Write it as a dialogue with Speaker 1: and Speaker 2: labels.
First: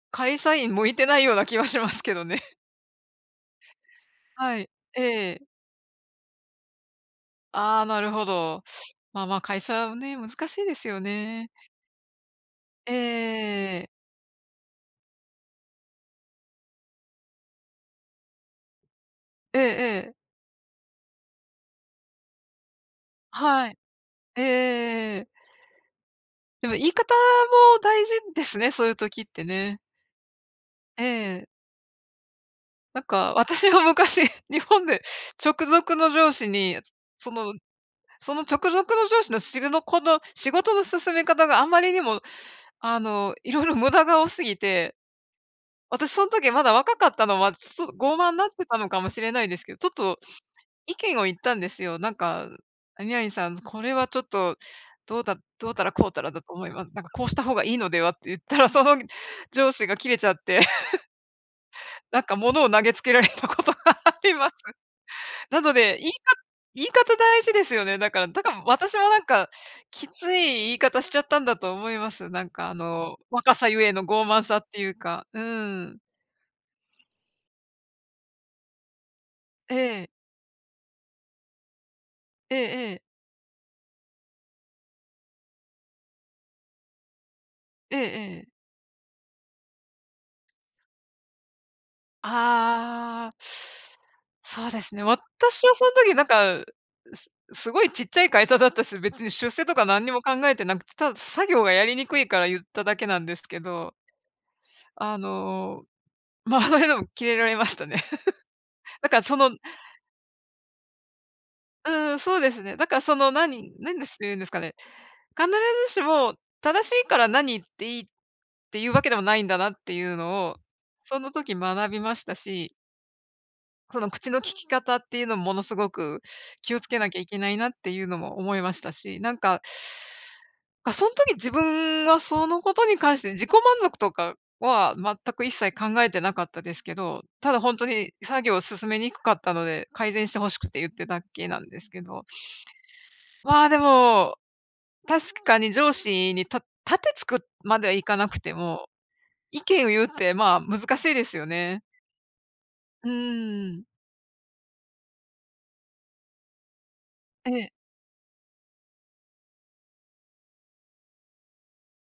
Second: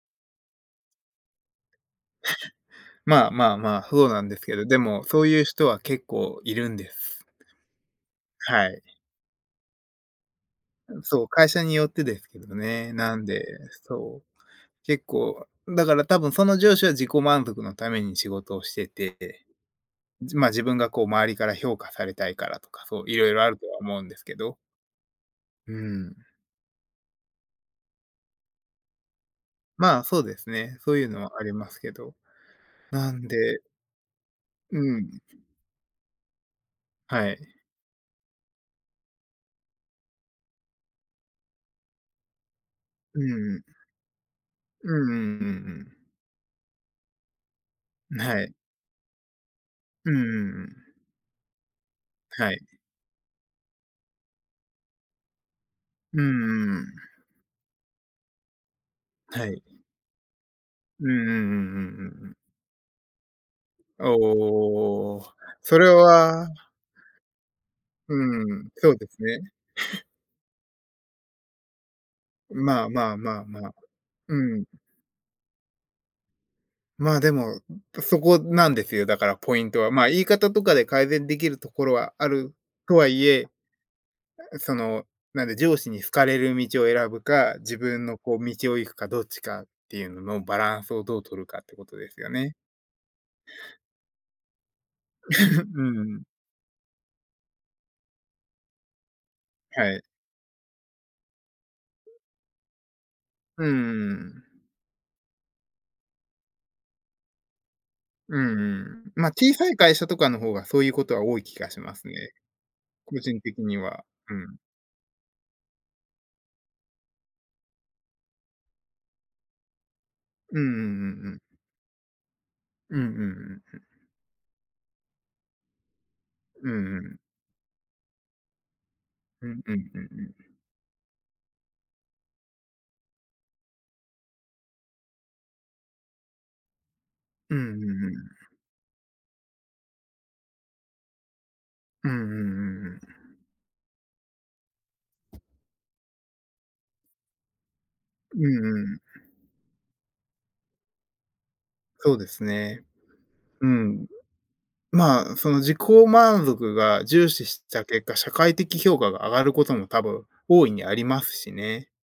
Speaker 1: 会社員向いてないような気はしますけどね。
Speaker 2: まあまあまあ、ふうなんですけ
Speaker 1: は
Speaker 2: ど、
Speaker 1: い。
Speaker 2: でも、そう
Speaker 1: え
Speaker 2: い
Speaker 1: え。
Speaker 2: う人は結構いるんです。
Speaker 1: ああ、なるほど。
Speaker 2: はい。
Speaker 1: まあまあ会社ね、難しいです
Speaker 2: う
Speaker 1: よ
Speaker 2: ん、そう、
Speaker 1: ね。
Speaker 2: 会社によってですけどね。
Speaker 1: ええええ
Speaker 2: なんで、
Speaker 1: ええええ。
Speaker 2: そう。結構、だから多分その上司は自己満足のために仕事をしてて、
Speaker 1: ええええ。
Speaker 2: じまあ、自分がこう周りから評価されたいからとか、そう、色々あると
Speaker 1: はい。
Speaker 2: は思うんですけ
Speaker 1: えええ
Speaker 2: ど。
Speaker 1: えええええ。
Speaker 2: うん。
Speaker 1: でも言い方も大事ですね、そういう時ってね。
Speaker 2: まあ、そうですね。そう
Speaker 1: え
Speaker 2: いうのはあ
Speaker 1: え。
Speaker 2: りますけど。
Speaker 1: なん
Speaker 2: なん
Speaker 1: か、
Speaker 2: で
Speaker 1: 私は昔日
Speaker 2: う
Speaker 1: 本で
Speaker 2: ん。
Speaker 1: 直属の上司に、つ
Speaker 2: は
Speaker 1: そ
Speaker 2: い。
Speaker 1: のその直属の上司の、しるのこの仕事の進め方があんまりにも、あ
Speaker 2: うん
Speaker 1: の、
Speaker 2: うん。
Speaker 1: 色々無駄が多すぎ
Speaker 2: う
Speaker 1: て、
Speaker 2: んうんうんうん。
Speaker 1: 私そん時まだ若かったのは、ちょっと傲
Speaker 2: ぬ、
Speaker 1: 慢
Speaker 2: は
Speaker 1: なっ
Speaker 2: い。
Speaker 1: てたのかもしれないですけど、ちょっ
Speaker 2: うん
Speaker 1: と
Speaker 2: うんうん。
Speaker 1: 意見を言ったんですよ。なんか
Speaker 2: はい。
Speaker 1: 「何々さん、これはちょっと、どうだどうたらこうた
Speaker 2: う
Speaker 1: らだ
Speaker 2: ん
Speaker 1: と思い
Speaker 2: う
Speaker 1: ま
Speaker 2: ん。
Speaker 1: なんかこうした方がいいのでは」って言ったら、そのぐ
Speaker 2: はい。
Speaker 1: 上司が切れちゃって。
Speaker 2: うんうんうんうん
Speaker 1: な
Speaker 2: う
Speaker 1: ん
Speaker 2: んう
Speaker 1: か
Speaker 2: ん。
Speaker 1: 物を投げつけられたことがあります。
Speaker 2: おお。
Speaker 1: なの
Speaker 2: それ
Speaker 1: で、言いか
Speaker 2: は
Speaker 1: 言い方大事ですよね、だ
Speaker 2: う
Speaker 1: から、だか
Speaker 2: ー
Speaker 1: ん、
Speaker 2: ん。そ
Speaker 1: 私
Speaker 2: うで
Speaker 1: もな
Speaker 2: す
Speaker 1: ん
Speaker 2: ね。
Speaker 1: か、きつい言い方しちゃったんだと思います。なんかあ
Speaker 2: まあま
Speaker 1: の
Speaker 2: あまあ
Speaker 1: 若
Speaker 2: ま
Speaker 1: さ
Speaker 2: あ。
Speaker 1: ゆえの傲慢さ
Speaker 2: う
Speaker 1: っ
Speaker 2: ん。
Speaker 1: ていうか。うーん。
Speaker 2: まあ、でも、うん、そこなんですよ、だからポイン
Speaker 1: え
Speaker 2: トは。ま
Speaker 1: え。
Speaker 2: あ、言い方とかで改善できるところはある
Speaker 1: ええ
Speaker 2: と
Speaker 1: ええ。
Speaker 2: はいえ、え、その、なんで、上司に好かれる道を選ぶか、自
Speaker 1: ええ
Speaker 2: 分のこう
Speaker 1: ええ。
Speaker 2: 道を行くかどっちかっていうののバランスをどう取るかってことですよね。
Speaker 1: ああ。そうですね。私は
Speaker 2: う
Speaker 1: その
Speaker 2: んう
Speaker 1: 時な
Speaker 2: ん。
Speaker 1: んか、すすごいちっちゃい会社だったし、別に出世とか
Speaker 2: はい。
Speaker 1: 何にも考えてなくて、ただ作業がやりに
Speaker 2: うん。
Speaker 1: くいから言っただけなんですけ
Speaker 2: うんう
Speaker 1: ど
Speaker 2: んうん。
Speaker 1: あの、まあ、それでもキレられましたね。
Speaker 2: うん う
Speaker 1: だ
Speaker 2: ん。
Speaker 1: から
Speaker 2: ま、
Speaker 1: そ
Speaker 2: 小
Speaker 1: の
Speaker 2: さい会社とかの方が、そういうことは多い気がし
Speaker 1: う
Speaker 2: ます
Speaker 1: ん
Speaker 2: ね。
Speaker 1: うん。そうですね。だからそ
Speaker 2: 個
Speaker 1: の、
Speaker 2: 人的
Speaker 1: 何
Speaker 2: に
Speaker 1: 何
Speaker 2: は
Speaker 1: でしゅ
Speaker 2: う
Speaker 1: うんですか
Speaker 2: ん。
Speaker 1: ね。必ずしも正しいから何言っていいっていうわけでもないんだなっていうのを、
Speaker 2: うんうんうん
Speaker 1: そ
Speaker 2: う
Speaker 1: の
Speaker 2: ん。
Speaker 1: 時学びましたし
Speaker 2: うんうんうんうん。
Speaker 1: その口の利き方っていうの、ものすごく
Speaker 2: う
Speaker 1: 気をつ
Speaker 2: ん
Speaker 1: け
Speaker 2: う
Speaker 1: なき
Speaker 2: ん。
Speaker 1: ゃいけないなっていうのも思いましたし。なん
Speaker 2: うん
Speaker 1: か
Speaker 2: うんうんうん。
Speaker 1: か、そん時自分がそのことに関して、自己満足とかは全く一切考えてなかったですけど、た
Speaker 2: うん
Speaker 1: だ
Speaker 2: う
Speaker 1: ほん
Speaker 2: ん
Speaker 1: と
Speaker 2: う
Speaker 1: に作
Speaker 2: ん。
Speaker 1: 業進めにくかったので、改善してほしくて言ってだけなんですけ
Speaker 2: うんうん
Speaker 1: ど
Speaker 2: うんうん。
Speaker 1: まあ、でも、確かに上司に、た盾突くまではいかなく
Speaker 2: う
Speaker 1: て
Speaker 2: んう
Speaker 1: も、
Speaker 2: ん。
Speaker 1: 意見を言うってまあ、難しいですよね。
Speaker 2: そうですね。
Speaker 1: うんう
Speaker 2: う
Speaker 1: んうん。
Speaker 2: ん。まあ、その自己満足が重視
Speaker 1: え
Speaker 2: し
Speaker 1: え。
Speaker 2: た結果、社会的評価が上がることも多分、大いにありますしね。